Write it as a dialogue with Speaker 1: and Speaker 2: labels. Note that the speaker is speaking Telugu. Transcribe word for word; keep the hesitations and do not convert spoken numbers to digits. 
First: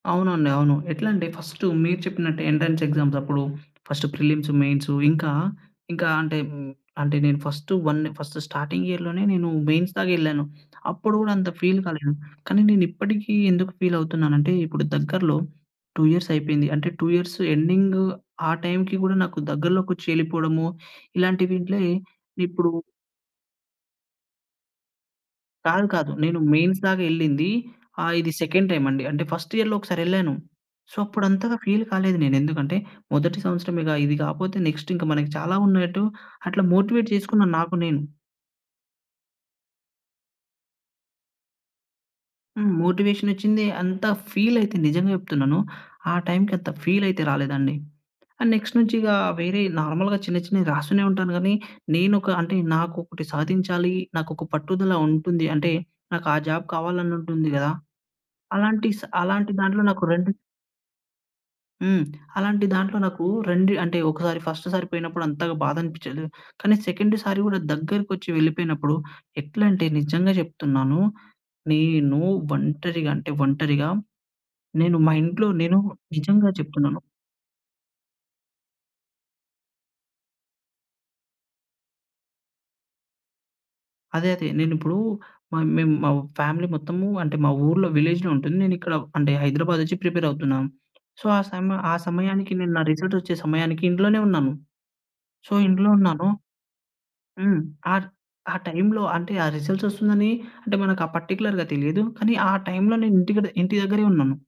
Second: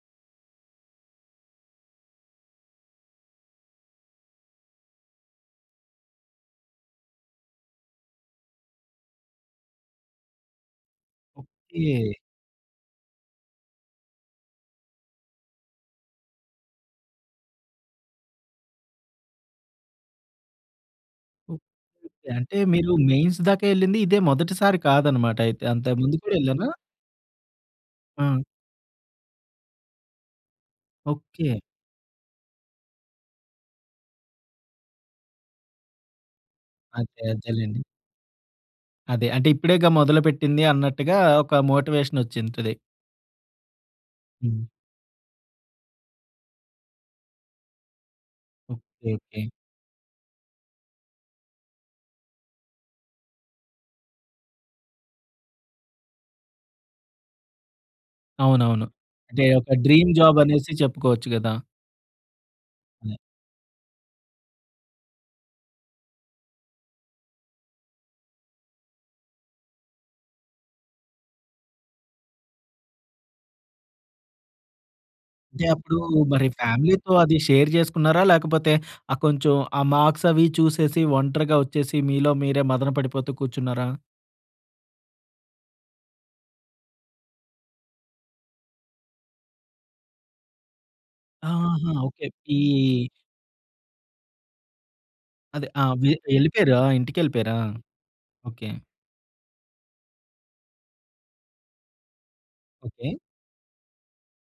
Speaker 1: అవునండి. అవును. ఎట్లా అంటే ఫస్ట్, మీరు చెప్పినట్టు ఎంట్రన్స్ ఎగ్జామ్స్ అప్పుడు ఫస్ట్ ప్రిలిమ్స్, మెయిన్స్. ఇంకా, ఇంకా అంటే అంటే నేను ఫస్ట్ వన్ ఫస్ట్ స్టార్టింగ్ ఇయర్‌లోనే నేను మెయిన్స్ దాక ఎళ్ళాను. అప్పుడు కూడా అంత ఫీల్ కాలేదు.
Speaker 2: ఓకే.
Speaker 1: కానీ, నేను ఇప్పటికీ ఎందుకు ఫీల్ అవుతున్నానంటే, ఇప్పుడు దగ్గరలో టూ ఇయర్స్ అయిపోయింది. అంటే టూ ఇయర్స్ ఎండింగ్ ఆ టైమ్‌కి కూడా నాకు దగ్గరలోకొచ్చి ఎళ్ళిపోవడము ఇలాంటి
Speaker 2: ఓ
Speaker 1: వింట్లే
Speaker 2: ఓకే. అంటే,
Speaker 1: ఇప్పుడు
Speaker 2: మీరు మెయిన్స్ దాకా ఎళ్ళింది ఇదే మొదటిసారి కాదన్నమాట అయితే.
Speaker 1: కాదు
Speaker 2: అంతకు
Speaker 1: కాదు.
Speaker 2: ముందు కూడా
Speaker 1: నేను
Speaker 2: వెళ్ళారా?
Speaker 1: మెయిన్స్ దాక ఎళ్ళింది. ఆహ్, ఇది
Speaker 2: ఆ!
Speaker 1: సెకండ్ టైమ్ అండి. అంటే, ఫస్ట్ ఇయర్‌లో ఒకసారి ఎళ్ళాను. సో, అప్పుడు అంతగా
Speaker 2: ఓకే.
Speaker 1: ఫీల్ కాలేదు నేను. ఎందుకంటే, మొదటి సంవత్సరమేగా ఇది కాకపోతే, నెక్స్ట్ ఇంకా మనకి చాలా ఉన్నాయన్నట్టు అట్లా మోటివేట్
Speaker 2: అదే.
Speaker 1: చేసుకున్న నాకు
Speaker 2: అదేలెండి.
Speaker 1: నేను.
Speaker 2: అదే. అంటే ఇప్పుడేగా మొదలు పెట్టింది అన్నట్టుగా, ఒక మోటివేషన్
Speaker 1: హ్మ్.
Speaker 2: వచ్చింటది.
Speaker 1: మోటివేషనొచ్చింది. అంత ఫీల్
Speaker 2: హ్మ్.
Speaker 1: అయితే నిజంగా చెప్తున్నాను, ఆ టైమ్‌కి అంత ఫీల్ అయితే రాలేదండి. అండ్ నెక్స్ట్ నుంచి ఇక
Speaker 2: ఓకే. ఓకే.
Speaker 1: వేరే నార్మల్‌గా చిన్న, చిన్నవి రాస్తూనే ఉంటాను కానీ, నేను ఒక అంటే నాకు ఒకటి సాధించాలి నాకు ఒక పట్టుదల ఉంటుంది అంటే, నాకు ఆ జాబ్ కావాలని ఉంటుంది కదా,
Speaker 2: అవునవును.
Speaker 1: అలాంటి స
Speaker 2: అంటే,
Speaker 1: అలాంటి
Speaker 2: ఒక
Speaker 1: దాంట్లో నాకు
Speaker 2: డ్రీమ్
Speaker 1: రెండు
Speaker 2: జాబ్ అనేసి చెప్పుకోవచ్చు కదా!
Speaker 1: హ్మ్. అలాంటి దాంట్లో
Speaker 2: హ్మ్.
Speaker 1: నాకు రెండు అంటే ఒకసారి ఫస్ట్ సారి పోయినప్పుడు అంతగా బాధ అనిపించదు. కానీ, సెకండ్ సారి కూడా దగ్గరకొచ్చి వెళ్ళిపోయినప్పుడు ఎట్లా అంటే, నిజంగా చెప్తున్నాను. నేను ఒంటరిగా అంటే, ఒంటరిగా నేను మా ఇంట్లో
Speaker 2: అంటే,
Speaker 1: నేను
Speaker 2: అప్పుడు మరి
Speaker 1: నిజంగా చెప్తున్నాను
Speaker 2: ఫ్యామిలీతో అది షేర్ చేసుకున్నారా? లేకపోతే, ఆ కొంచెం ఆ మార్క్స్ అవి చూసేసి, ఒంటరిగా వచ్చేసి మీలో మీరే మదన పడిపోతూ కూర్చున్నారా?
Speaker 1: అదే అదే. నేనిప్పుడు మ మేము మా ఫ్యామిలీ మొత్తము, అంటే మా ఊర్లో విలేజ్‌లో ఉంటుంది. నేనిక్కడ హైదరాబాద్ వచ్చి ప్రిపేర్ అవుతున్నాను. సో, ఆ సమయ
Speaker 2: ఆహా!
Speaker 1: ఆ
Speaker 2: ఓకే ఓకే.
Speaker 1: సమయానికి
Speaker 2: ఈ
Speaker 1: నేను నా రిజల్ట్స్ వచ్చే సమయానికి ఇంట్లోనే ఉన్నాను. సో,
Speaker 2: అదే
Speaker 1: ఇంట్లో
Speaker 2: ఆహ్, వి
Speaker 1: ఉన్నాను.
Speaker 2: ఎళ్ళిపోయారా, ఇంటికెళ్ళిపోయారా?
Speaker 1: హ్మ్. ఆ ఆ
Speaker 2: ఓకే.
Speaker 1: టైమ్‌లో అంటే, ఆ రిజల్ట్స్ వస్తుందని అంటే, మనకు ఆ పార్టిక్యులర్‌గా తెలియదు. కానీ, ఆ టైమ్‌లో
Speaker 2: ఓకే.
Speaker 1: నేను ఇంటి కడ ఇంటి దగ్గరే ఉన్నాను.